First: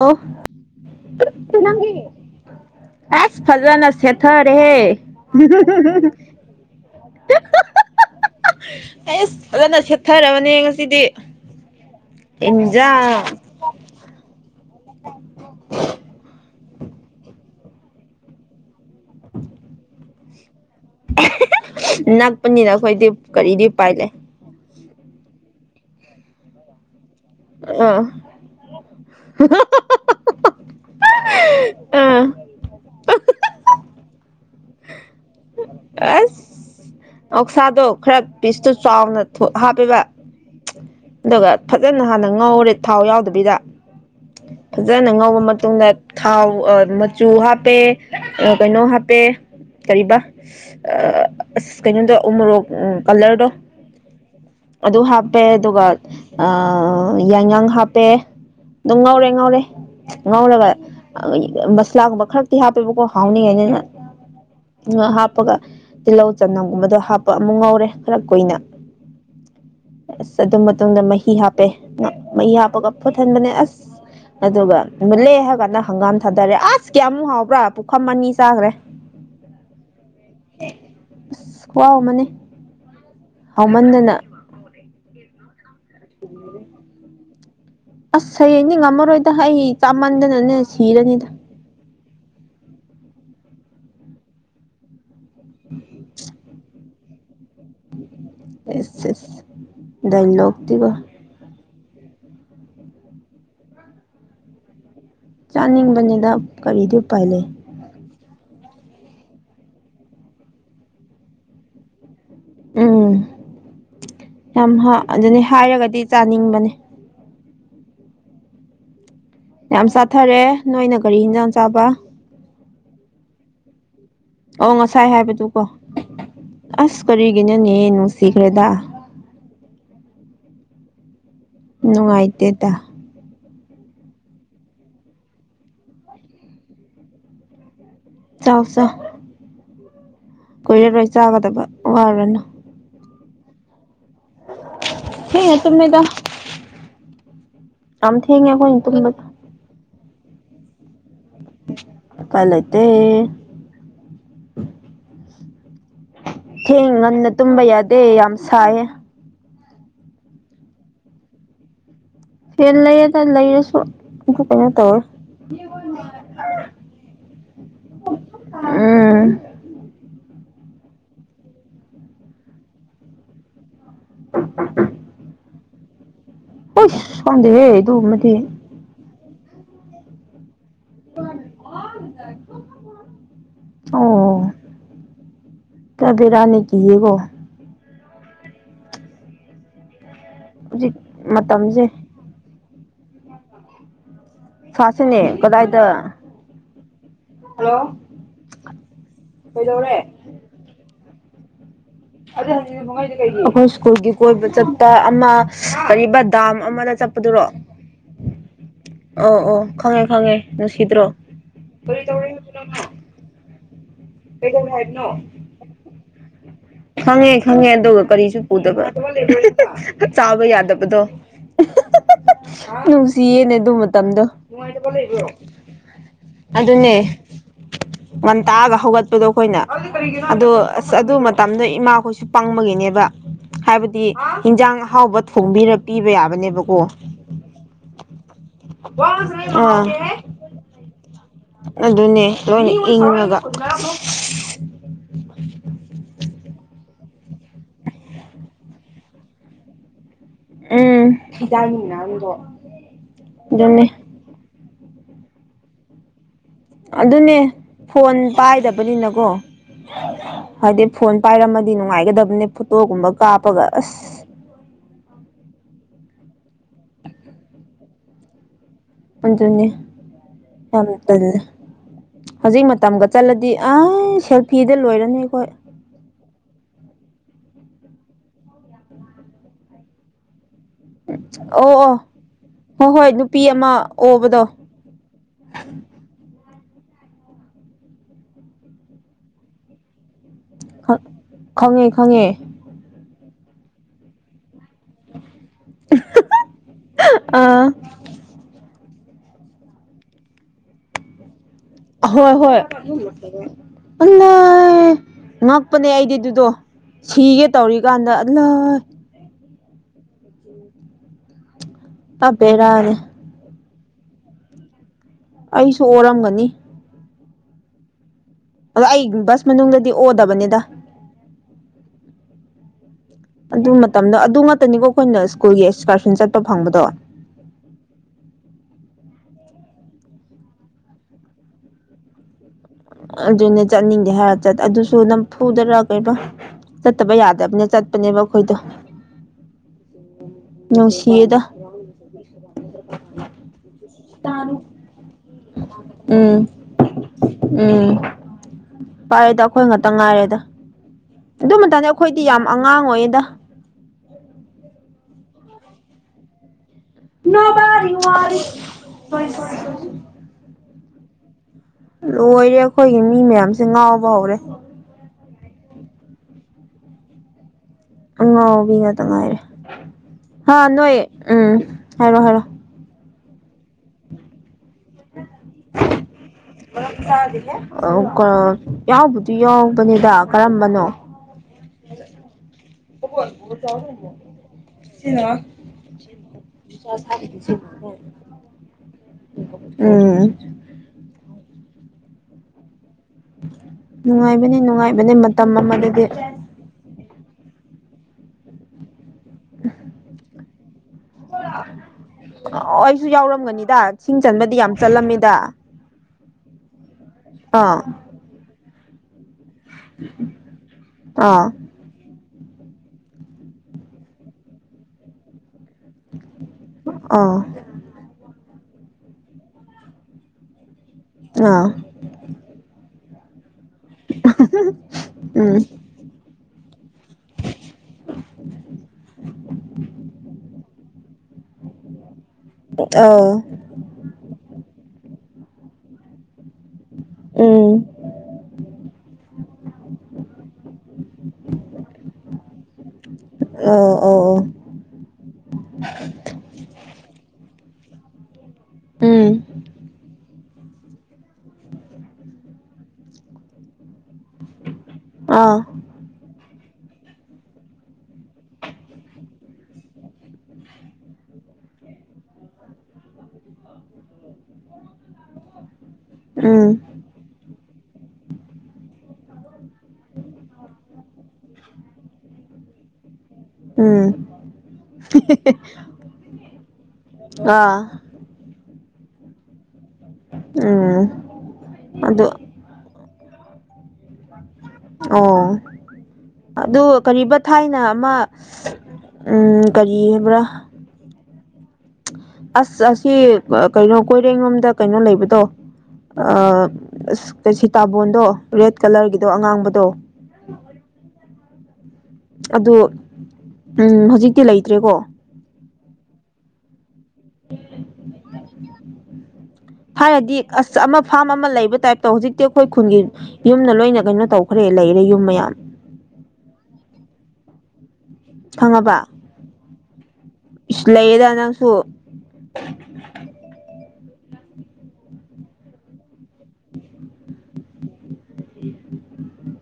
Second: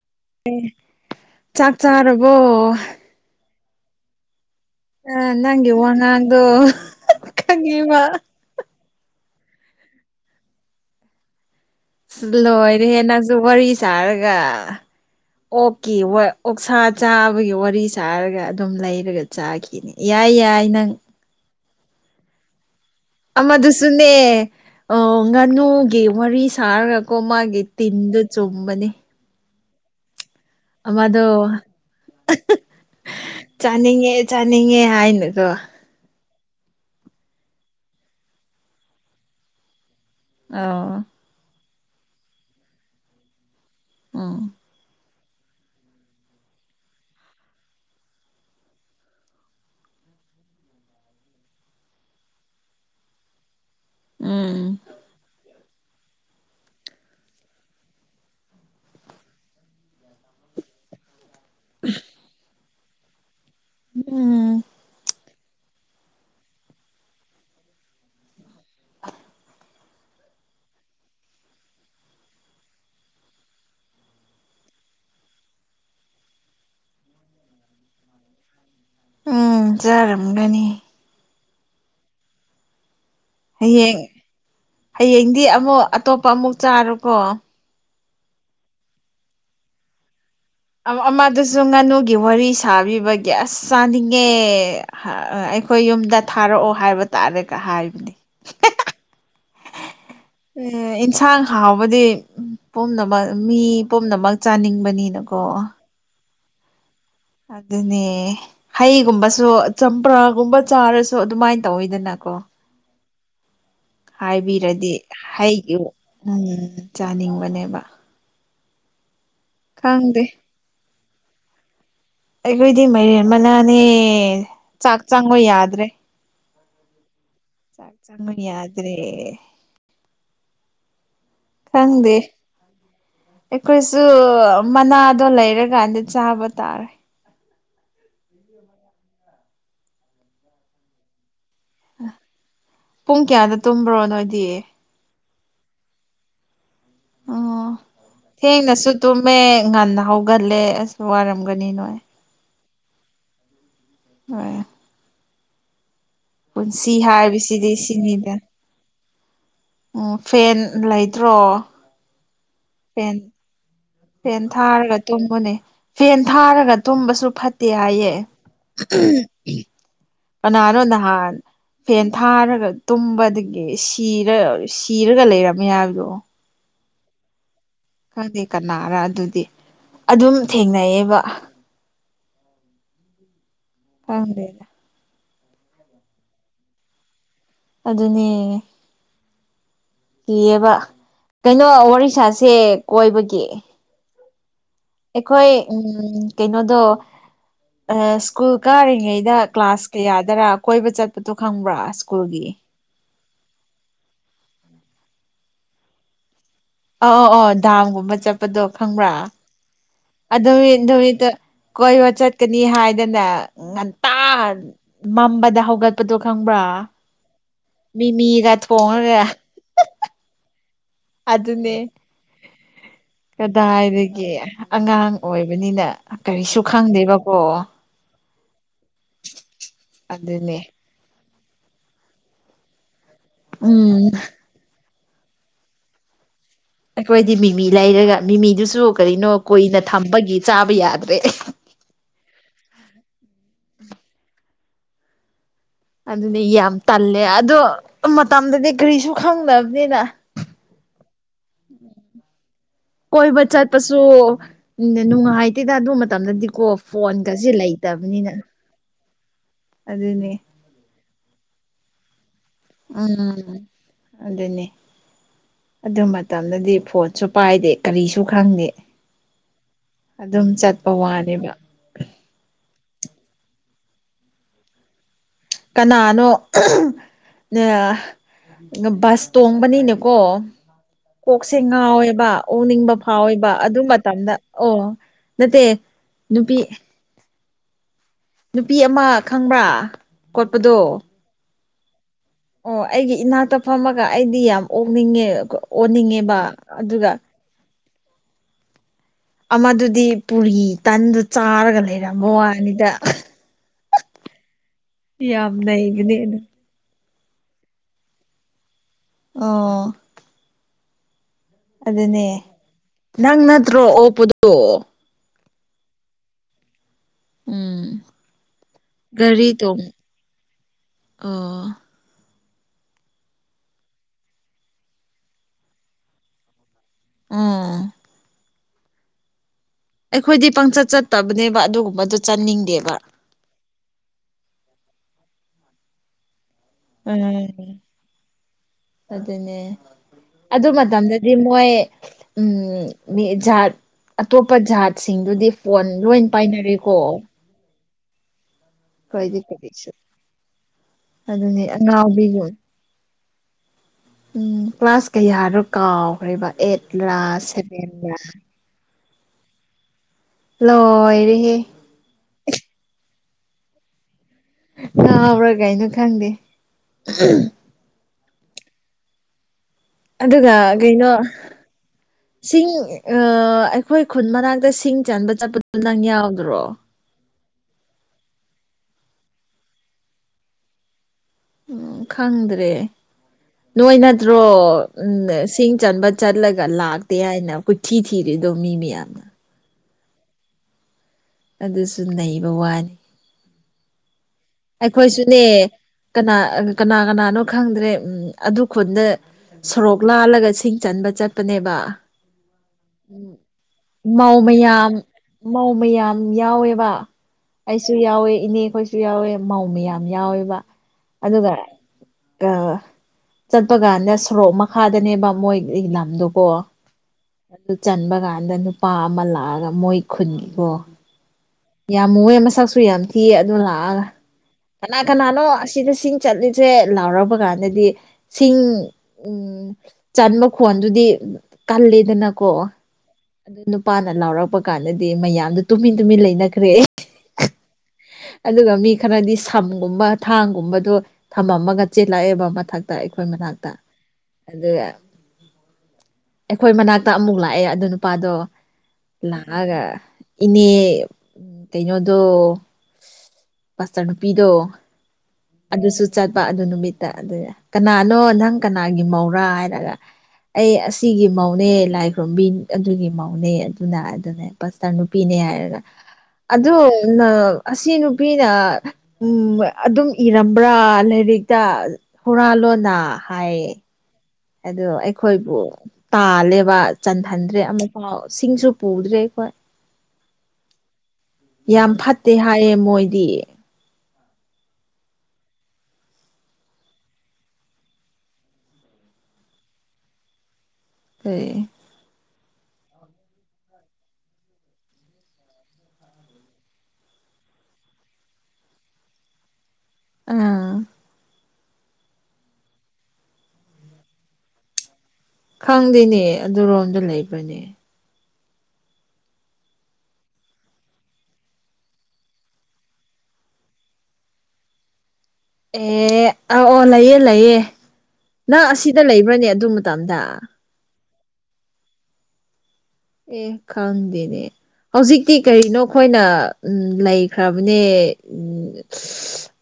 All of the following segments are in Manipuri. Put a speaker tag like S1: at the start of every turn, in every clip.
S1: ꯑꯣ
S2: ꯆꯥꯛ
S1: ꯅꯪꯒꯤ
S2: ꯆꯥꯔꯕꯣ
S1: ꯑꯁ ꯐꯖꯅ ꯁꯦꯊꯔꯦꯍꯦ
S2: ꯑꯥ ꯅꯪ ꯒꯔ ꯋꯥꯉꯥꯡ ꯑꯗꯨ ꯈꯪꯉꯦꯕ
S1: ꯑꯩꯁ ꯐꯖꯅ ꯁꯦꯠꯊꯔꯕꯅꯦ ꯉꯁꯤꯗꯤ
S2: ꯂꯣꯏꯔꯦꯍꯦ ꯅꯪꯁꯨ
S1: ꯏꯟꯖꯥꯡ
S2: ꯋꯥꯔꯤ ꯁꯥꯔꯒ ꯑꯣꯛꯀꯤ ꯑꯣꯛꯁꯥ ꯆꯥꯕꯒꯤ ꯋꯥꯔꯤ ꯁꯥꯥꯔꯒ ꯑꯗꯨꯝ ꯂꯩꯔ ꯍꯥꯏꯔꯒ ꯆꯥꯈꯤꯅꯦ ꯌꯥꯏ ꯌꯥꯏ ꯅꯪ
S1: ꯅꯛꯄꯅꯤꯅ ꯑꯩꯈꯣꯏꯗꯤ ꯀꯔꯤꯗꯤ ꯎꯄꯥꯏ ꯂꯩ
S2: ꯑꯃꯗꯨꯁꯨꯅꯦ ꯑꯣ ꯉꯥꯅꯨꯒꯤ ꯋꯥꯔꯤ ꯁꯥꯔꯒ ꯀꯣ ꯃꯥꯒꯤ
S1: ꯑꯥ
S2: ꯇꯤꯟꯗꯨ ꯆꯨꯝꯕꯅꯤ
S1: [unintelligible]
S2: ꯑꯃꯗꯣ
S1: ꯑꯥ
S2: ꯆꯥꯅꯤꯡꯉꯦ ꯆꯥꯅꯤꯡꯉꯦ ꯍꯥꯏꯅꯀꯣ
S1: ꯑꯁ ꯑꯧꯁꯥꯗꯣ ꯈꯔ ꯄꯤꯁꯇꯨ ꯆꯥꯎꯅ ꯍꯥꯞꯄꯦꯕ
S2: ꯑꯣ
S1: ꯑꯗꯨꯒ ꯐꯖꯅ ꯍꯥꯟꯅ ꯉꯧꯔꯦ ꯊꯥꯎ ꯌꯥꯎꯗꯕꯤꯗ
S2: ꯎꯝ
S1: ꯐꯖꯅ ꯉꯧꯕ ꯃꯇꯨꯡꯗ ꯊꯥꯎ ꯃꯆꯨ ꯍꯥꯞꯄꯦ ꯀꯩꯅꯣ ꯍꯥꯞꯄꯦ ꯀꯔꯤꯕ ꯑꯁ ꯀꯩꯅꯣꯗꯣ ꯎꯨ ꯃꯣꯔꯣꯛ ꯀꯂꯔꯗꯣ
S2: ꯎꯝ
S1: ꯑꯗꯨ ꯍꯥꯞ ꯍꯥꯞꯄꯦ ꯑꯗꯨꯒ ꯌꯥꯏꯉꯪ ꯍꯥꯞꯄꯦ ꯑꯗꯨꯝ ꯉꯥꯎꯔꯦ ꯉꯥꯎꯔꯦ ꯉꯥꯎꯔꯒ ꯃꯁꯂꯥꯒꯨꯝꯕ ꯈꯔꯛꯇꯤ ꯍꯥꯞꯄꯦꯕꯀꯣ ꯍꯥꯎꯅꯤꯡꯉꯥꯏꯅꯤ
S2: ꯎꯝ
S1: ꯉ ꯍꯥꯞꯄꯒ ꯇꯤꯜꯍꯧ ꯆꯅꯝꯒꯨꯝꯕꯗꯣ ꯍꯥꯞꯄ ꯑꯃꯨꯛ ꯉꯧꯔꯦ ꯈꯔ ꯀꯨꯏꯅ ꯑꯁ ꯑꯗꯨ ꯃꯇꯨꯡꯗ ꯃꯍꯤ ꯍꯥꯞꯄꯦ ꯃꯍꯤ ꯍꯥꯞꯄꯒ ꯐꯣꯠꯍꯟꯕꯅꯦ ꯑꯁ ꯑꯗꯨꯒ ꯃꯠꯂꯦ ꯍꯥꯏ ꯀꯥꯟꯅ ꯍꯪꯒꯥꯝ ꯊꯥꯗꯔꯦ ꯑꯁ ꯀꯌꯥꯃꯨꯛ ꯍꯥꯎꯕ꯭ꯔꯥ ꯄꯨꯈꯝ ꯑꯅꯤ ꯆꯥꯈ꯭ꯔꯦ
S2: ꯎꯝ ꯆꯔꯝꯒꯅꯤ
S1: ꯈꯨꯍꯥꯎ ꯃꯅꯤ
S2: ꯍꯌꯦꯡ ꯍꯌꯦꯡꯗꯤ ꯑꯃꯨꯛ ꯑꯇꯣꯞꯄ ꯑꯃꯨꯛ ꯆꯥꯔꯨꯀꯣ
S1: ꯑꯁ ꯍꯌꯦꯡꯗꯤ ꯉꯝꯃꯔꯣꯏꯗ ꯑꯩ ꯆꯥꯃꯟꯗꯅꯅꯦ ꯁꯤꯔꯅꯤꯗ
S2: ꯑꯃꯗꯨꯁꯨ ꯉꯥꯅꯨꯒꯤ ꯋꯥꯔꯤ ꯁꯥꯕꯤꯕꯒꯤ ꯑꯁ ꯆꯥꯅꯤꯡꯉꯦ ꯑꯩꯈꯣꯏ ꯌꯨꯝꯗ ꯊꯥꯔꯛꯑꯣ ꯍꯥꯏꯕ ꯇꯥꯔꯦꯒ ꯍꯥꯏꯕꯅꯤ
S1: ꯑꯦꯁ ꯑꯦꯁ ꯗꯥꯏꯂꯣꯛꯇꯤꯒꯣ
S2: ꯑꯦ ꯏꯟꯁꯥꯡ ꯍꯥꯎꯕꯗꯤ ꯄꯨꯝꯅꯃꯛ ꯃꯤ ꯄꯨꯝꯅꯃꯛ ꯆꯥꯅꯤꯡꯕꯅꯤꯅ
S1: ꯆꯥꯅꯤꯡꯕꯅꯤꯗ ꯀꯔꯤꯗꯤ ꯎꯄꯥꯏ ꯂꯩ
S2: ꯑꯗꯨꯅꯦ ꯍꯩꯒꯨꯝꯕꯁꯨ ꯆꯝꯄ꯭ꯔꯥꯒꯨꯝꯕ ꯆꯥꯔꯁꯨ ꯑꯗꯨꯃꯥꯏꯟ ꯇꯧꯋꯤꯗꯅꯀꯣ
S1: ꯎꯝ ꯌꯥꯝ
S2: ꯍꯥꯏꯕꯤꯔꯗꯤ
S1: ꯑꯗꯨꯅꯤ
S2: ꯍꯩꯒꯤ
S1: ꯍꯥꯏꯔꯒꯗꯤ
S2: ꯎꯝ
S1: ꯆꯥꯅꯤꯡꯕꯅꯦ
S2: ꯆꯥꯅꯤꯡꯕꯅꯦꯕ
S1: ꯌꯥꯝ
S2: ꯈꯪꯗꯦ
S1: ꯆꯥꯊꯔꯦ ꯅꯣꯏꯅ ꯀꯔꯤ ꯏꯟꯖꯥꯡ ꯆꯥꯕ
S2: ꯑꯩꯈꯣꯏꯗꯤ ꯃꯥꯏꯔꯦꯟ ꯃꯅꯥꯅꯦ
S1: ꯑꯣ
S2: ꯆꯥꯛ
S1: ꯉꯁꯥꯏ
S2: ꯆꯪꯕ
S1: ꯍꯥꯏꯕꯗꯨꯀꯣ
S2: ꯌꯥꯗ꯭ꯔꯦ
S1: ꯑꯁ ꯀꯔꯤꯒꯤꯅꯅꯦ ꯅꯨꯡꯁꯤꯈ꯭ꯔꯦꯗ
S2: ꯑꯦ ꯈꯪꯗꯤ
S1: ꯅꯨꯡꯉꯥꯏꯇꯦꯗ
S2: ꯑꯩꯈꯣꯏꯁꯨ ꯃꯅꯥꯗꯣ ꯂꯩꯔꯀꯥꯟꯗ ꯆꯥꯕ ꯇꯥꯔꯦ
S1: ꯆꯥꯎ ꯆꯥꯎ ꯀꯨꯏꯔꯔꯣꯏ ꯆꯥꯒꯗꯕ ꯋꯥꯔꯨꯅꯨ
S2: ꯄꯨꯡ ꯀꯌꯥꯗ ꯇꯨꯝꯕ꯭ꯔꯣ ꯅꯣꯏꯗꯤ
S1: ꯊꯦꯡꯅ ꯇꯨꯝꯃꯤꯗ
S2: ꯑꯣ
S1: ꯊꯦꯡꯉꯦ ꯑꯩꯈꯣꯏꯅ
S2: ꯊꯦꯡꯅꯁꯨ
S1: ꯇꯨꯝꯕꯗꯣ
S2: ꯇꯨꯝꯃꯦ ꯉꯟꯅ ꯍꯧꯒꯠꯂꯦ ꯑꯁ ꯋꯥꯔꯝꯒꯅꯤ ꯅꯣꯏ
S1: ꯎꯄꯥꯏ ꯂꯩꯇꯦ
S2: ꯍꯣꯏ
S1: ꯊꯦꯡ
S2: ꯄꯨꯟꯁꯤ
S1: ꯉꯟꯅ ꯇꯨꯝꯕ
S2: ꯍꯥꯏꯕꯁꯤꯗꯤ
S1: ꯌꯥꯗꯦ ꯌꯥꯝ
S2: ꯁꯤꯅꯤꯗ
S1: ꯁꯥꯏꯌꯦ
S2: ꯎꯝ ꯐꯦꯟ ꯂꯩꯇ꯭ꯔꯣ
S1: ꯐꯦꯟ
S2: ꯐꯦꯟ
S1: ꯂꯩꯌꯦꯗ ꯂꯩꯔꯁꯨ ꯑꯗꯨ
S2: ꯐꯦꯟ
S1: ꯀꯩꯅꯣ
S2: ꯊꯥꯔꯒ
S1: ꯇꯧꯔꯦ
S2: ꯇꯨꯝꯃꯨꯅꯦ ꯐꯦꯟ ꯊꯥꯔꯒ ꯇꯨꯝꯕꯁꯨ ꯐꯠꯇꯦ ꯍꯥꯏꯌꯦ
S1: ꯎꯝ
S2: [unintelligible] ꯀꯅꯥꯅꯣ ꯅꯍꯥꯟ ꯐꯦꯟ ꯊꯥꯔꯒ ꯇꯨꯝꯕꯗꯒꯤ ꯁꯤ ꯁꯤꯔ ꯁꯤꯔꯒ ꯂꯩꯔꯝꯃꯦ ꯍꯥꯏꯕꯗꯨ
S1: ꯎꯩꯁ ꯈꯪꯗꯦꯍꯦ ꯑꯗꯨꯃꯗꯤ
S2: ꯅꯥꯔ ꯑꯗꯨꯗꯤ ꯑꯗꯨꯝ ꯊꯦꯡꯅꯩꯌꯦꯕ
S1: [inaudible]
S2: ꯈꯪꯗꯦ
S1: ꯀꯕꯤꯔꯥꯅꯤ ꯀꯦꯒꯤꯒꯣ
S2: ꯑꯗꯨꯅꯦ ꯀꯤꯌꯦꯕ
S1: ꯍꯧꯖꯤꯛ
S2: ꯀꯩꯅꯣ
S1: ꯃꯇꯝꯁꯦ
S2: ꯋꯥꯔꯤ ꯁꯥꯥꯁꯦ ꯀꯣꯏꯕꯒꯤ
S1: ꯐꯥꯁꯤꯅꯦ
S2: ꯑꯩꯈꯣꯏ
S1: ꯀꯗꯥꯏꯗ
S2: ꯎꯝ ꯀꯩꯅꯣꯗꯣ ꯁ꯭ꯀꯨꯜ ꯀꯥꯔꯤꯉꯩꯗ ꯀ꯭ꯂꯥꯁ ꯀꯌꯥꯗꯔ ꯀꯣꯏꯕ ꯆꯠꯄꯗꯣ ꯈꯪꯕ꯭ꯔꯥ
S1: [unintelligible]
S2: ꯁ꯭ꯀꯨꯜꯒꯤ
S1: ꯑꯩꯈꯣꯏ ꯁ꯭ꯀꯨꯜꯒꯤ ꯀꯣꯏꯕ ꯆꯠꯄ ꯑꯃ ꯀꯔꯤꯕ ꯗꯥꯝ ꯑꯃꯗ
S2: ꯑꯣ ꯑꯣ
S1: ꯆꯠꯄꯗꯨꯔꯣ
S2: ꯑꯣ ꯗꯥꯝꯒꯨꯝꯕ ꯆꯠꯄꯗꯣ ꯈꯪꯕ꯭ꯔꯥ
S1: ꯑꯣ ꯑꯣ ꯈꯪꯉꯦ ꯈꯪꯉꯦ
S2: ꯑꯗꯨꯏ
S1: ꯅꯨꯡꯁꯤꯗ꯭ꯔꯣ
S2: ꯅꯨꯃꯤꯠꯇ ꯀꯣꯏꯕ ꯆꯠꯀꯅꯤ ꯍꯥꯏꯗꯅ ꯉꯟ ꯇꯥ ꯃꯝꯕꯗ ꯍꯧꯒꯠꯄꯗꯣ ꯈꯪꯕ꯭ꯔꯥ
S1: ꯈꯪꯉꯦ ꯈꯪꯉꯦ ꯑꯗꯨꯒ ꯀꯔꯤꯁꯨ
S2: ꯃꯤꯃꯤꯒ
S1: ꯄꯨꯗꯕ
S2: ꯊꯣꯡꯉꯒ
S1: ꯆꯥꯕ ꯌꯥꯗꯕꯗꯣ
S2: ꯑꯗꯨꯅꯦ
S1: ꯅꯨꯡꯁꯤꯌꯦꯅꯦ ꯑꯗꯨ ꯃꯇꯝꯗꯣ
S2: ꯀꯗꯥꯏꯗꯒꯤ ꯑꯉꯥꯡ ꯑꯣꯏꯕꯅꯤꯅ ꯀꯔꯤꯁꯨ ꯈꯪꯗꯦꯕ ꯑꯣ
S1: ꯉꯟꯇꯥꯒ ꯍꯧꯒꯠ ꯗꯣ ꯑꯩꯈꯣꯏꯅ ꯑꯗꯣ
S2: ꯑꯗꯨꯅꯦ
S1: ꯑꯁ ꯑꯗꯨ ꯃꯇꯝꯗꯣ ꯏꯃꯥꯈꯣꯏꯁꯨ ꯄꯪꯕꯒꯤꯅꯦꯕ ꯍꯥꯏꯕꯗꯤ
S2: ꯎꯝ
S1: ꯏꯟꯖꯥꯡ ꯑꯍꯥꯎꯕ ꯊꯣꯡꯕꯤꯔ ꯄꯤꯕ ꯌꯥꯕꯅꯦꯕ
S2: ꯑꯩꯈꯣꯏꯗꯤ ꯃꯤꯃꯤ ꯂꯩꯔꯒ ꯃꯤꯃꯤꯗꯨꯁꯨ ꯀꯔꯤꯅꯣ ꯀꯨꯏꯅ
S1: ꯑꯥ
S2: ꯊꯝꯕꯒꯤ ꯆꯥꯕ ꯌꯥꯗ꯭ꯔꯦ
S1: ꯑꯗꯨꯅꯦ ꯂꯣꯏꯅ ꯏꯪꯉꯒ
S2: ꯑꯗꯨꯅꯦ ꯌꯥꯝ ꯇꯜꯂꯦ ꯑꯗꯣ ꯃꯇꯝꯗꯗꯤ ꯀꯔꯤꯁꯨ ꯈꯪꯗꯕꯅꯤꯅ
S1: ꯎꯝ [unintelligible] ꯑꯗꯨꯅꯤ
S2: ꯑꯣ ꯅꯨꯡꯉꯥꯏꯇꯦꯗ ꯑꯗꯨ ꯃꯇꯝꯗꯗꯤꯀꯣ
S1: ꯑꯗꯨꯅꯦ
S2: ꯐꯣꯟꯒꯖꯦ ꯂꯩꯇꯕꯅꯤꯅ
S1: ꯐꯣꯟ
S2: ꯑꯗꯨꯅꯦ
S1: [unintelligible] ꯍꯥꯏꯗꯤ ꯐꯣꯟ ꯄꯥꯏꯔꯝꯃꯗꯤ ꯅꯨꯡꯉꯥꯏꯒꯗꯕꯅꯦ ꯐꯣꯇꯣꯒꯨꯝꯕ ꯀꯥꯞꯄꯒ ꯑꯁ
S2: [unintelligible] ꯑꯗꯨꯅꯤ ꯑꯗꯨ ꯃꯇꯝꯗꯗꯤ ꯐꯣꯟꯁꯨ ꯄꯥꯏꯗꯦ ꯀꯔꯤꯁꯨ ꯈꯪꯗꯦ
S1: ꯑꯗꯨꯅꯤ
S2: ꯑꯗꯨꯝ
S1: ꯌꯥꯝ
S2: ꯆꯠꯄ
S1: ꯇꯜꯂꯦ
S2: ꯋꯥꯅꯦꯕ
S1: ꯍꯧꯖꯤꯛ ꯃꯇꯝꯒ ꯆꯠꯂꯗꯤ ꯑꯩ ꯁꯦꯜꯐꯤꯗ ꯂꯣꯏꯔꯅꯤ ꯑꯩꯈꯣꯏ
S2: ꯀꯅꯥꯅꯣ ꯅꯥꯍ__ ꯉ ꯕꯁ ꯇꯣꯡꯕꯅꯤꯅꯦꯀꯣ ꯀꯣꯛꯁꯦ
S1: ꯑꯣ ꯑꯣ
S2: ꯉꯥꯎꯋꯦꯕ
S1: ꯍꯣꯏ
S2: ꯑꯣꯅꯤꯡꯕ
S1: ꯍꯣꯏ ꯅꯨꯄꯤ
S2: ꯐꯥꯎꯋꯦꯕ ꯑꯗꯨ
S1: ꯑꯃ
S2: ꯃꯇꯝꯗ
S1: ꯑꯣꯕꯗꯣ
S2: ꯑꯣ ꯅꯠꯇꯦ ꯅꯨꯄꯤ ꯅꯨꯄꯤ ꯑꯃ ꯈꯪꯕ꯭ꯔꯥ ꯀꯣꯠꯄꯗꯣ
S1: ꯈꯪꯉꯦ ꯈꯪꯉꯦ
S2: ꯑꯣ ꯑꯩꯒꯤ ꯏꯅꯥꯛꯇ ꯐꯝꯃꯒ ꯑꯩꯗꯤ ꯌꯥꯝ ꯑꯣꯛꯅꯤꯡꯉꯦ ꯑꯣꯅꯤꯡꯉꯦꯕ ꯑꯗꯨꯒ
S1: ꯑꯥ
S2: ꯑꯃꯗꯨꯗꯤ ꯄꯨꯔꯤ ꯇꯟꯗꯨ ꯆꯥꯔꯒ ꯂꯩꯔꯝꯕ ꯋꯥꯅꯤꯗ
S1: ꯑꯂꯏ
S2: ꯌꯥꯝ
S1: ꯉꯛꯄꯅꯦ ꯑꯩꯗꯤ
S2: ꯅꯩꯕꯅꯦꯅ
S1: ꯑꯗꯨꯗꯣ ꯁꯤꯒꯦ ꯇꯧꯔꯤꯀꯥꯟꯗ ꯑꯂꯥꯏ
S2: ꯑꯣ
S1: [unintelligible]
S2: ꯑꯗꯨꯅꯦ
S1: ꯑ ꯕꯦꯔꯥꯅꯦ
S2: ꯅꯪ ꯅꯠꯇ꯭ꯔꯣ ꯑꯣꯛꯄꯗꯣ
S1: ꯑꯩꯁꯨ ꯑꯣꯔꯝꯒꯅꯤ
S2: ꯎꯝ
S1: ꯑꯗ ꯑꯩ ꯕꯁ
S2: ꯒꯥꯔꯤ ꯇꯣꯡ
S1: ꯃꯅꯨꯡꯗꯗꯤ ꯑꯣꯗꯕꯅꯦꯗ
S2: ꯑꯣ
S1: ꯑꯗꯨ ꯃꯇꯝꯗꯣ ꯑꯗꯨ ꯉꯥꯛꯇꯅꯤꯀꯣ ꯑꯩꯈꯣꯏꯅ ꯁ꯭ꯀꯨꯜꯒꯤ ꯑꯦꯛꯁꯀꯥꯔꯁꯟ ꯆꯠꯄ ꯐꯪꯕꯗꯣ
S2: ꯎꯝ ꯑꯩꯈꯣꯏꯗꯤ ꯄꯪꯆꯠ ꯆꯠꯇꯕꯅꯦꯕ ꯑꯗꯨꯒꯨꯝꯕꯗꯣ ꯆꯠꯅꯤꯡꯗꯦꯕ
S1: ꯑꯗꯨꯅꯦ ꯆꯠꯅꯤꯡꯗꯦ ꯍꯥꯏꯔ ꯆꯠ ꯑꯗꯨꯁꯨ ꯅꯝꯐꯨꯗꯔꯥ ꯀꯩꯅꯣ ꯇꯕ ꯌꯥꯗꯕꯅꯦ
S2: ꯎꯝ
S1: ꯆꯠꯄꯅꯦꯕ [unintelligible]
S2: ꯑꯗꯨꯅꯦ ꯑꯗꯨ ꯃꯇꯝꯗꯗꯤ
S1: ꯅꯨꯡꯁꯤꯌꯦꯗ
S2: ꯃꯣꯏ ꯎꯝ ꯃꯤ ꯖꯥꯠ ꯑꯇꯣꯞꯄ ꯖꯥꯠꯁꯤꯡꯗꯨꯗꯤ ꯐꯣꯟ ꯂꯣꯏꯟ
S1: ꯎꯝ
S2: ꯄꯥꯏꯅꯔꯦꯀꯣ
S1: ꯎꯝ
S2: ꯀꯣꯏꯗꯤ
S1: ꯄꯥꯏꯔꯦꯗ ꯑꯩꯈꯣꯏ
S2: ꯀꯔꯤꯁꯨ
S1: ꯉꯥꯛꯇ ꯉꯥꯏꯔꯦꯗ ꯑꯗꯨ
S2: ꯑꯗꯨꯅꯦ
S1: ꯃꯇꯝꯗꯤ ꯑꯩꯈꯣꯏꯗꯤ ꯌꯥꯝ
S2: ꯑꯉꯥꯎꯕꯤꯒꯨꯝ
S1: ꯑꯉꯥꯡ ꯑꯣꯏꯌꯦꯗ
S2: ꯎꯝ ꯀ꯭ꯂꯥꯁ ꯀꯌꯥꯔꯣ ꯀꯥꯎꯈ꯭ꯔꯦꯕ ꯑꯩꯠ
S1: [unintelligible]
S2: ꯂꯣꯏꯔꯦꯍꯦ
S1: ꯂꯣꯏꯔꯦ ꯑꯈꯣꯏꯒꯤ ꯃꯤ ꯃꯌꯥꯝꯁꯦ ꯉꯥꯎꯕ ꯍꯧꯔꯦ
S2: ꯉꯥꯎꯕ꯭ꯔꯥ ꯀꯩꯅꯣ ꯈꯪꯗꯦ
S1: ꯉꯥꯎꯕꯤ ꯉꯥꯛꯇ ꯉꯥꯏꯔꯦ
S2: ꯑꯗꯨꯒ
S1: ꯍꯥ ꯅꯣꯏ ꯎꯝ ꯍꯥꯏꯔꯣ ꯍꯥꯏꯔꯣ
S2: ꯆꯤꯡ [unintelligible] ꯑ ꯑꯩꯈꯣꯏ ꯈꯨꯟ ꯃꯅꯥꯛꯇ ꯁꯤꯡ ꯆꯟꯕ ꯆꯠꯄꯗꯨ ꯅꯪ ꯌꯥꯎ__
S1: [unintelligible] ꯌꯥꯎꯕꯨꯗꯤ ꯌꯥꯎꯕꯅꯦꯗ ꯀꯔꯝꯕꯅꯣ
S2: ꯎꯝ ꯈꯪꯗ꯭ꯔꯦ
S1: [unintelligible]
S2: ꯅꯣꯏ ꯅꯠꯇ꯭ꯔꯣ ꯎꯝ ꯁꯤꯡ ꯆꯟꯕ ꯆꯠꯂꯒ ꯂꯥꯛꯇꯦ ꯍꯥꯏꯅ ꯀꯨꯊꯤ ꯊꯤꯔꯤꯗꯣ ꯃꯤ ꯃꯌꯥꯝꯅ
S1: ꯎꯝ
S2: ꯑꯗꯨꯁꯨ ꯅꯩꯕ ꯋꯥꯅꯤ
S1: ꯅꯨꯡꯉꯥꯏꯕꯅꯦ ꯅꯨꯡꯉꯥꯏꯕꯅꯦ
S2: ꯑꯩꯈꯣꯏꯁꯨꯅꯦ
S1: ꯃꯇꯝ ꯑꯃꯗꯗꯤ
S2: ꯀꯅꯥ__ ꯀꯅꯥ ꯀꯅꯥꯅꯣ ꯈꯪꯗ꯭ꯔꯦ ꯎꯝ ꯑꯗꯨ ꯈꯨꯨꯟꯗ ꯁꯣꯔꯣꯛ ꯂꯥꯜꯂꯒ ꯁꯤꯡ__ ꯆꯟꯕ ꯆꯠꯄꯅꯦꯕ
S1: ꯑ ꯑꯣꯏ
S2: ꯎ ꯃꯥꯧ ꯃꯌꯥꯝ
S1: ꯆꯠꯂꯝꯃꯤꯗ
S2: ꯃꯧ ꯃꯌꯥꯝ ꯌꯥꯎꯋꯦꯕ
S1: ꯑꯥ
S2: ꯑꯩꯁꯨ ꯌꯥꯎꯋꯦ ꯏꯅꯦ ꯈꯈꯣꯏꯁꯨ ꯌꯥꯎꯋꯦ ꯃꯥꯧ ꯃꯌꯥꯝ ꯌꯥꯎꯋꯦꯕ
S1: ꯑꯥ
S2: ꯑꯗꯨꯒ ꯆꯠꯄ ꯀꯥꯟꯗ ꯁꯣꯔꯣꯛ ꯃꯈꯥꯗꯅꯦꯕ ꯃꯣꯏ ꯑꯩ ꯂꯝꯝꯗꯨꯀꯣ
S1: ꯑꯥ
S2: ꯑꯗꯨ ꯆꯟꯕ ꯀꯥꯟꯗ ꯅꯨꯄꯥ ꯑꯃ ꯂꯥꯛꯑꯒ ꯃꯣꯏ ꯈꯨꯟꯅꯤꯀꯣ
S1: ꯑꯥ
S2: ꯌꯥꯝ ꯃꯨꯦ ꯃꯁꯛꯁꯨ ꯌꯥꯝ ꯊꯤꯑ ꯑꯗꯨꯅ ꯂꯥꯛꯑꯒ ꯀꯅꯥ ꯀꯅꯥꯅꯣ
S1: ꯎꯝ
S2: ꯑꯁꯤꯗꯁꯤꯡ ꯆꯠꯂꯤꯁꯦ ꯂꯥꯎꯔꯕ ꯀꯥꯟꯗꯗꯤ ꯁꯤꯡ ꯎꯝ ꯎꯝ ꯆꯟꯕ ꯈꯣꯟꯗꯨꯗꯤ ꯀꯜꯂꯦꯗꯅꯀꯣ
S1: ꯑ
S2: ꯑꯗꯨ ꯅꯨꯄꯥꯅ ꯂꯥꯎꯔꯛꯄ ꯀꯥꯟꯗꯗꯤ ꯃꯌꯥꯝꯗꯣ ꯇꯨꯃꯤꯟ ꯇꯨꯃꯤꯟ ꯂꯩꯅꯈ꯭ꯔꯦ
S1: ꯎꯝ
S2: ꯑꯗꯨꯒ ꯃꯤ ꯈꯔꯗꯤ ꯁꯝꯒꯨꯝꯕ ꯊꯥꯡꯒꯨꯝꯕꯗꯣ ꯊꯝꯃꯝꯃꯒ ꯆꯦꯜꯂꯛꯑꯦꯕ ꯃꯊꯛꯇ ꯑꯩꯈꯣꯏ ꯃꯅꯥꯛꯇ
S1: ꯑꯥ
S2: ꯑ ꯑꯩꯈꯣꯏ ꯃꯅꯥꯛꯇ ꯑꯃꯨꯛ ꯂꯥꯛꯑꯦ ꯑꯗꯨ ꯅꯨꯄꯥꯗꯣ ꯂꯒ ꯏꯅꯦ ꯀꯩꯅꯣꯗꯣ ꯃꯁꯇ ꯅꯨꯨꯄꯤꯗꯣ
S1: ꯑꯥ
S2: ꯑꯗꯨꯁꯨ ꯆꯠꯄ ꯑꯗꯨ ꯅꯨꯃꯤꯠꯇ ꯑꯗꯨ ꯀꯅꯥꯅꯣ ꯅꯪ ꯀꯅꯥꯒꯤ ꯃꯧꯔꯥ ꯍꯥꯏꯔꯒ ꯑꯩ ꯑꯁꯤꯒꯤ ꯃꯧꯅꯦ ꯂꯥꯏꯈ꯭ꯔꯨꯝꯝꯕꯤ ꯑꯗꯨꯒꯤ ꯃꯧꯅꯦ ꯑꯗꯨꯅ ꯑꯗꯨꯅꯦ ꯄꯁꯇꯔ ꯅꯨꯄꯤꯅꯦ ꯍꯥꯏꯔꯒ
S1: ꯎꯝ ꯑꯥ ꯎꯝ
S2: ꯑꯗꯣ ꯑꯁꯤ ꯅꯨꯄꯤꯅ ꯎ ꯑꯗꯨꯝ ꯏꯔꯝꯕ꯭ꯔꯥ ꯂꯥꯏꯔꯤꯛꯇ ꯍꯨꯔꯥꯜꯂꯣꯅ ꯍꯥꯏꯌꯦ
S1: ꯎꯝ
S2: ꯑꯗꯣ ꯑꯩꯈꯣꯏꯕꯨ ꯇꯥꯜꯂꯦꯕ ꯆꯪꯍꯟꯗ꯭ꯔꯦ
S1: ꯑꯥ
S2: ꯑꯃꯥꯎ ꯁꯤꯡꯁꯨ ꯄꯨꯗ꯭ꯔꯦ ꯑꯩꯈꯣꯏ
S1: ꯎꯝ
S2: ꯌꯥꯝ
S1: ꯑꯗꯨ
S2: ꯐꯠꯇꯦ ꯍꯥꯏꯌꯦ ꯃꯣꯏꯗꯤ
S1: ꯑꯣ ꯑꯗꯨ ꯀꯔꯤꯕ ꯊꯥꯏꯅ ꯑꯃ ꯎꯝ ꯀꯔꯤ ꯍꯥꯏꯕ꯭ꯔꯥ
S2: ꯑꯩ
S1: ꯑꯁ ꯑꯁꯤ ꯀꯩꯅꯣ ꯀꯣꯏꯔꯦꯡ ꯂꯣꯝꯗ ꯀꯩꯅꯣ ꯂꯩꯕꯗꯣ ꯑ ꯑꯁ ꯁꯤꯇꯥꯕꯣꯟꯗꯣ ꯔꯦꯠ ꯀꯂꯔꯒꯤꯗꯣ ꯑꯉꯥꯡꯕꯗꯣ
S2: ꯑꯥ
S1: ꯑꯗꯨ ꯎꯝ ꯍꯧꯖꯤꯛꯇꯤ ꯂꯩꯇ꯭ꯔꯦꯀꯣ
S2: ꯈꯪꯗꯦꯅꯦ ꯑꯗꯨꯔꯣꯝꯗ ꯂꯩꯕꯅꯦ
S1: [unintelligible] ꯊꯥꯏꯅꯗꯤ ꯑꯁ ꯑꯃ ꯐꯥꯝ ꯑꯃ ꯂꯩꯕ ꯇꯥꯏꯞꯇꯣ ꯍꯧꯖꯤꯛꯇꯤ ꯑꯩꯈꯣꯏ ꯈꯨꯟꯒꯤ ꯌꯨꯝꯅ ꯂꯣꯏꯅ ꯀꯩꯅꯣ ꯇꯧꯈ꯭ꯔꯦ ꯂꯩꯔꯦ ꯌꯨꯝ ꯃꯌꯥꯝ
S2: ꯑꯦ ꯑ ꯑꯣ ꯂꯩꯌꯦ ꯂꯩꯌꯦ ꯅꯪ ꯑꯁꯤꯗ
S1: ꯈꯪꯉꯕ
S2: ꯂꯩꯕ꯭ꯔꯅꯦ ꯑꯗꯨ ꯃꯇꯝꯗ
S1: ꯂꯩꯌꯦꯗ ꯅꯪꯁꯨ
S2: ꯑꯦ ꯈꯪꯗꯦꯅꯦ ꯍꯧꯖꯤꯛꯇꯤ ꯀꯔꯤꯅꯣ ꯑꯩꯈꯣꯏꯅ ꯎꯝ ꯂꯩꯈ꯭ꯔꯕꯅꯦ ꯎ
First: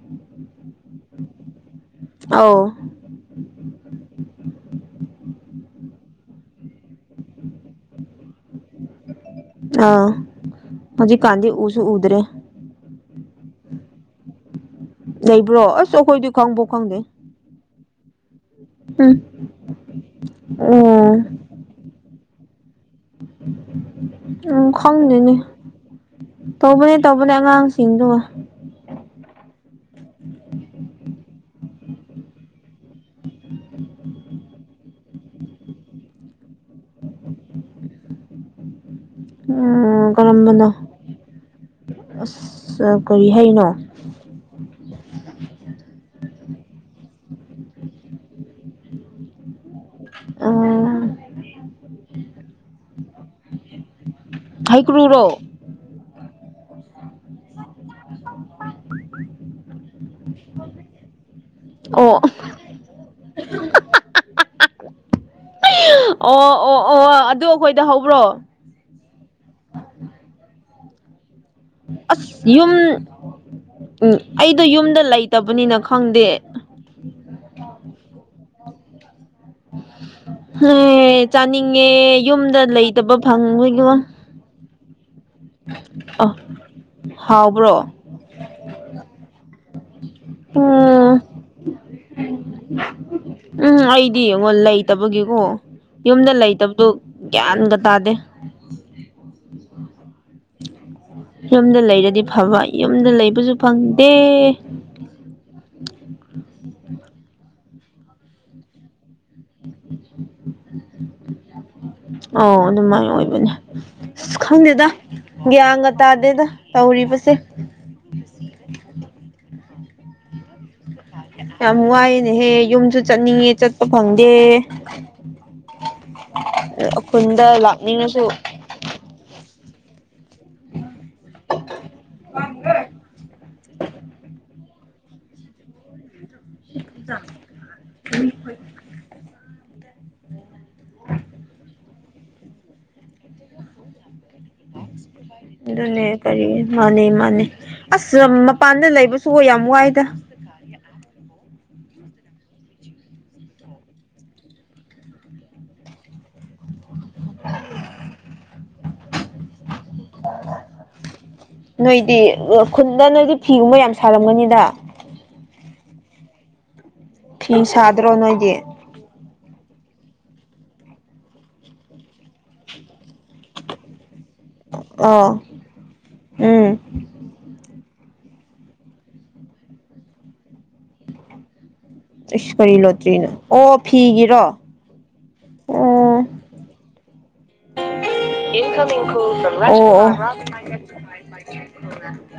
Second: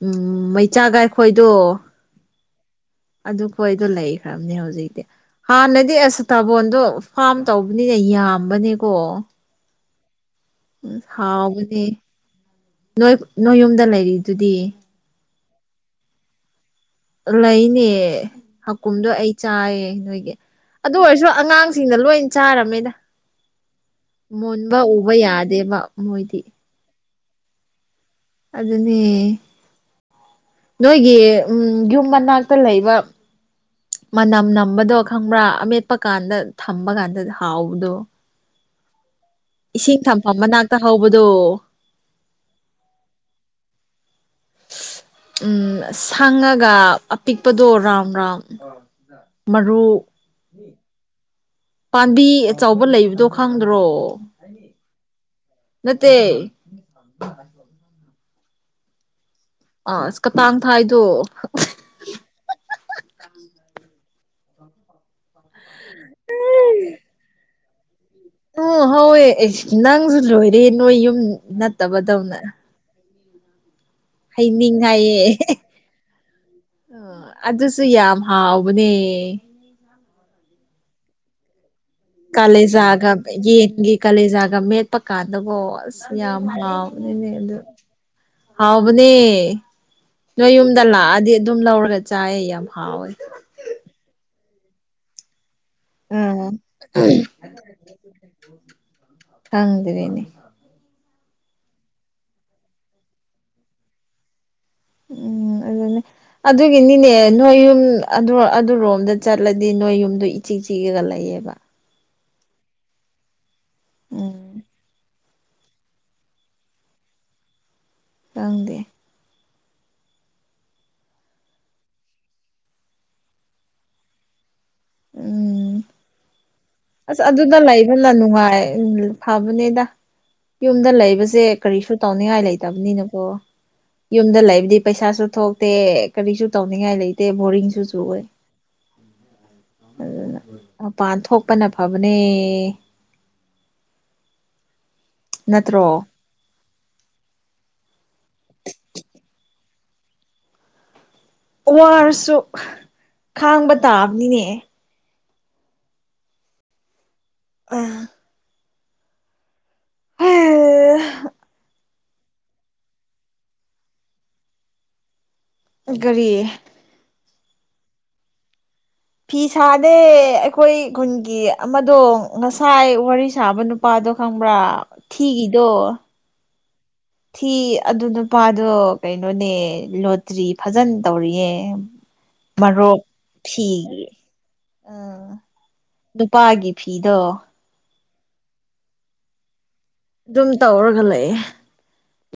S2: ꯎꯝ ꯃꯩꯆꯥꯒ ꯑꯩꯈꯣꯏꯗꯣ
S1: ꯑꯧ
S2: ꯑꯗꯨꯈꯣꯏꯗꯣ ꯂꯩꯈ꯭ꯔꯕꯅꯦ ꯍꯧꯖꯤꯛꯇꯤ ꯍꯥꯟꯅꯗꯤ ꯑꯁ ꯁꯤꯇꯥꯕꯣꯟꯗꯣ ꯐꯥꯝ ꯇꯧꯕꯅꯤꯅ ꯌꯥꯝꯕꯅꯦꯀꯣ
S1: ꯑꯥ
S2: ꯎꯝ
S1: ꯍꯧꯖꯤꯛ ꯀꯥꯟꯗꯤ ꯎꯁꯨ
S2: ꯍꯥꯎꯕꯅꯦ
S1: ꯎꯗꯔꯦ
S2: ꯅꯣꯏ ꯅꯣꯏ ꯌꯨꯝꯗ ꯂꯩꯔꯤꯗꯨꯗꯤ
S1: ꯂꯩꯕ꯭ꯔꯣ ꯑꯁ ꯑꯩꯈꯣꯏꯗꯤ ꯈꯪꯕꯨ ꯈꯪꯗꯦ
S2: ꯂꯩꯅꯦ ꯍꯥꯀꯨꯝꯗꯣ
S1: ꯎꯝ
S2: ꯑꯩ ꯆꯥꯏꯌꯦ ꯅꯣꯏꯒꯤ ꯑꯗꯨ
S1: ꯑꯣ
S2: ꯑꯣꯏꯔꯁꯨ ꯑꯉꯥꯡ ꯁꯤꯡꯅ ꯂꯣꯏ ꯆꯥꯔꯝꯃꯦꯗ
S1: ꯎꯝ
S2: ꯃꯨꯣꯟꯕ ꯎꯕ
S1: ꯈꯪꯗꯦꯅꯦ
S2: ꯌꯥꯗꯦꯕ ꯃꯣꯏꯗꯤ
S1: ꯇꯧꯕꯅꯦ ꯇꯧꯕꯅꯦ ꯑꯉꯥꯡꯁꯤꯡꯗꯨ
S2: ꯑꯗꯨꯅꯦ ꯅꯣꯏꯒꯤ ꯎꯝ ꯌꯨꯝ ꯃꯅꯥꯛꯇ ꯂꯩꯕ ꯃꯅꯝ ꯅꯝꯕꯗꯣ ꯈꯪꯕ꯭ꯔꯥ ꯑꯃꯦꯠꯄ ꯀꯥꯟꯗ ꯊꯝꯕ ꯀꯥꯟꯗ ꯍꯥꯎꯕꯗꯣ ꯏꯁꯤꯡ
S1: ꯎꯝ
S2: ꯊꯝꯐꯝ
S1: ꯀꯔꯝꯕꯅꯣ
S2: ꯃꯅꯥꯛꯇ ꯍꯧꯕꯗꯣ
S1: ꯑꯁ ꯀꯔꯤ ꯍꯩꯅꯣ
S2: ꯎꯝ ꯁꯪꯉꯒ ꯑꯄꯤꯛꯄꯗꯣ ꯔꯥꯎꯟ ꯔꯥꯎꯟ ꯃꯔꯨ
S1: ꯑ [unintelligible]
S2: ꯄꯥꯝꯕꯤ ꯑꯆꯧꯕ ꯂꯩꯕꯗꯣ ꯈꯪꯗ꯭ꯔꯣ
S1: ꯍꯩꯀ꯭ꯔꯨꯔꯣ
S2: ꯅꯠꯇꯦ ꯑ ꯀꯇꯥꯡ ꯊꯥꯏꯗꯣ [unintelligible]
S1: ꯑꯣ ꯑꯣ ꯑꯣ ꯑꯣ ꯑꯗꯨ ꯑꯩꯈꯣꯏꯗ ꯍꯧꯕ꯭ꯔꯣ
S2: ꯎꯝ ꯍꯧꯋꯦ ꯅꯪꯁꯨ ꯂꯣꯏꯔꯦ ꯅꯣꯏ ꯌꯨꯝ ꯅꯠꯇꯕꯗꯧꯅ
S1: ꯑꯁ ꯌꯨꯝ ꯎꯝ ꯑꯩꯗꯣ
S2: ꯍꯩꯅꯤꯡ
S1: ꯌꯨꯝꯗ
S2: ꯍꯥꯏꯌꯦ
S1: ꯂꯩꯇꯕꯅꯤꯅ ꯈꯪꯗꯦ
S2: ꯑꯗꯨꯁꯨ ꯌꯥꯝ ꯍꯥꯎꯕꯅꯦ
S1: ꯆꯥꯅꯤꯡꯉꯦ ꯌꯨꯝꯗ
S2: ꯀꯂꯦꯖꯒ
S1: ꯂꯩꯇꯕ
S2: ꯌꯦꯟꯒꯤ
S1: ꯐꯪꯕꯒꯤꯀꯣ
S2: ꯀꯂꯦꯖꯒ ꯃꯦꯠ ꯄꯀꯥꯟꯗꯕꯣ ꯑꯁ
S1: ꯑ
S2: ꯌꯥꯝ ꯍꯥꯎꯕꯅꯤꯅꯦ ꯑꯗꯨ
S1: ꯍꯥꯎꯕ꯭ꯔꯣ
S2: ꯍꯥꯎꯕꯅꯦ ꯅꯣꯏ ꯌꯨꯝꯗ
S1: ꯎꯝ
S2: ꯂꯥꯛꯑꯗꯤ ꯑꯗꯨꯝ ꯂꯧꯔꯒ ꯆꯥꯏꯌꯦ ꯌꯥꯝ ꯍꯥꯎꯏ
S1: ꯎꯝ ꯑꯩꯗꯤ ꯌꯦꯡꯉꯣ ꯂꯩꯇꯕꯒꯤꯀꯣ ꯌꯨꯝꯗ
S2: ꯎꯝ
S1: ꯂꯩꯇꯕꯗꯣ ꯒ꯭ꯌꯥꯟꯒ ꯇꯥꯗꯦ
S2: ꯈꯪꯗꯔꯦꯅꯦ
S1: ꯌꯨꯝꯗ ꯂꯩꯔꯗꯤ ꯐꯕ ꯌꯨꯝꯗ ꯂꯩꯕꯁꯨ ꯐꯪꯗꯦ
S2: ꯎꯝ ꯑꯗꯨꯅꯦ ꯑꯗꯨꯒꯤꯅꯤꯅꯦ ꯅꯣꯏ ꯌꯨꯝ ꯑꯗꯨꯔꯣꯝꯗ ꯆꯠꯂꯗꯤ ꯅꯣꯏ ꯌꯨꯝꯗꯣ ꯏꯆꯤꯛ ꯆꯤꯛꯑꯒ ꯂꯩꯌꯦꯕ
S1: ꯑꯣ ꯑꯗꯨꯃꯥꯏꯅ ꯑꯣꯏꯕꯅꯦ ꯑꯁ
S2: ꯎꯝ
S1: ꯈꯪꯗꯦꯗ ꯒ꯭ꯌꯥꯟꯒ ꯇꯥꯗꯦꯗ ꯇꯧꯔꯤꯕꯁꯦ
S2: ꯌꯥꯪꯗꯦ
S1: ꯌꯥꯝ ꯋꯥꯏꯅꯦꯍꯦ ꯌꯨꯝꯁꯨ ꯆꯠꯅꯤꯡꯉꯦ ꯆꯠꯄ ꯐꯪꯗꯦ
S2: ꯎꯝ
S1: ꯑꯦ
S2: ꯑꯁ ꯑꯗꯨꯗ ꯂꯩꯕꯅ ꯅꯨꯡꯉꯥꯏ ꯐꯕꯅꯦꯗ ꯌꯨꯝꯗ ꯂꯩꯕꯁꯦ ꯀꯔꯤꯁꯨ ꯇꯧꯅꯤꯡꯉꯥꯏ ꯂꯩꯇꯕꯅꯤꯅꯀꯣ ꯌꯨꯝꯗ ꯂꯩꯕꯗꯤ ꯄꯩꯁꯥꯁꯨ ꯊꯣꯛꯇꯦ ꯀꯔꯤꯁꯨ ꯇꯧꯅꯤꯡꯉꯥꯏ ꯂꯩꯇꯦ ꯕꯣꯔꯤꯡꯁꯨꯁꯨ ꯑꯣꯏ ꯑꯗꯨꯅ ꯃꯄꯥꯟ ꯊꯣꯛꯄꯅ ꯐꯕꯅꯦ ꯅꯠꯇ꯭ꯔꯣ
S1: ꯑꯗꯨꯅꯦ ꯀꯔꯤ ꯃꯥꯅꯤ ꯃꯥꯅꯤ ꯑꯁ ꯃꯄꯥꯟꯗ ꯂꯩꯕꯁꯨ ꯍ ꯌꯥꯝ ꯋꯥꯏꯗ
S2: ꯋꯥꯔꯁꯨ ꯈꯥꯡꯕ ꯇꯥꯕꯅꯤꯅꯦ ꯑꯥ
S1: ꯅꯣꯏꯗꯤ ꯈꯨꯟꯗ ꯅꯣꯏꯗꯤ ꯐꯤꯒꯨꯝꯕ ꯌꯥꯝ ꯁꯥꯔꯝꯒꯅꯤꯗ
S2: ꯒꯥꯔꯤ
S1: ꯐ ꯁꯥꯗ꯭ꯔꯣ ꯅꯣꯏꯗꯤ
S2: ꯐꯤ ꯁꯥꯅꯦꯦ ꯑꯩꯈꯣꯏ ꯈꯨꯟꯒꯤ ꯑꯃꯗꯣ ꯉꯁꯥꯏ ꯋꯥꯔꯤ ꯁꯥꯕ ꯅꯨ ꯄꯥꯥꯗꯣ ꯈꯪꯕ꯭ꯔꯥ
S1: ꯑꯥ
S2: ꯊꯤꯒꯤꯗꯣ
S1: ꯎꯝ
S2: ꯊꯤ ꯑꯗꯨ ꯅꯨꯄꯥꯗꯣ ꯀꯩꯅꯣꯅꯦ ꯂꯣꯇ꯭ꯔꯤ ꯐꯖꯅ ꯇꯧꯔꯤꯌꯦ
S1: ꯑꯁ ꯀꯔꯤ ꯂꯣꯠꯇ꯭ꯔꯤꯅꯣ ꯑꯣ ꯐꯤꯒꯤꯔꯣ
S2: ꯎꯝ ꯅꯨꯄꯥꯒꯤ ꯐꯤꯗꯣ
S1: ꯏꯟ ꯀꯝꯡ ꯀꯣ
S2: ꯑꯗꯨꯝ ꯇꯧꯔꯒ ꯂꯩꯌꯦꯦ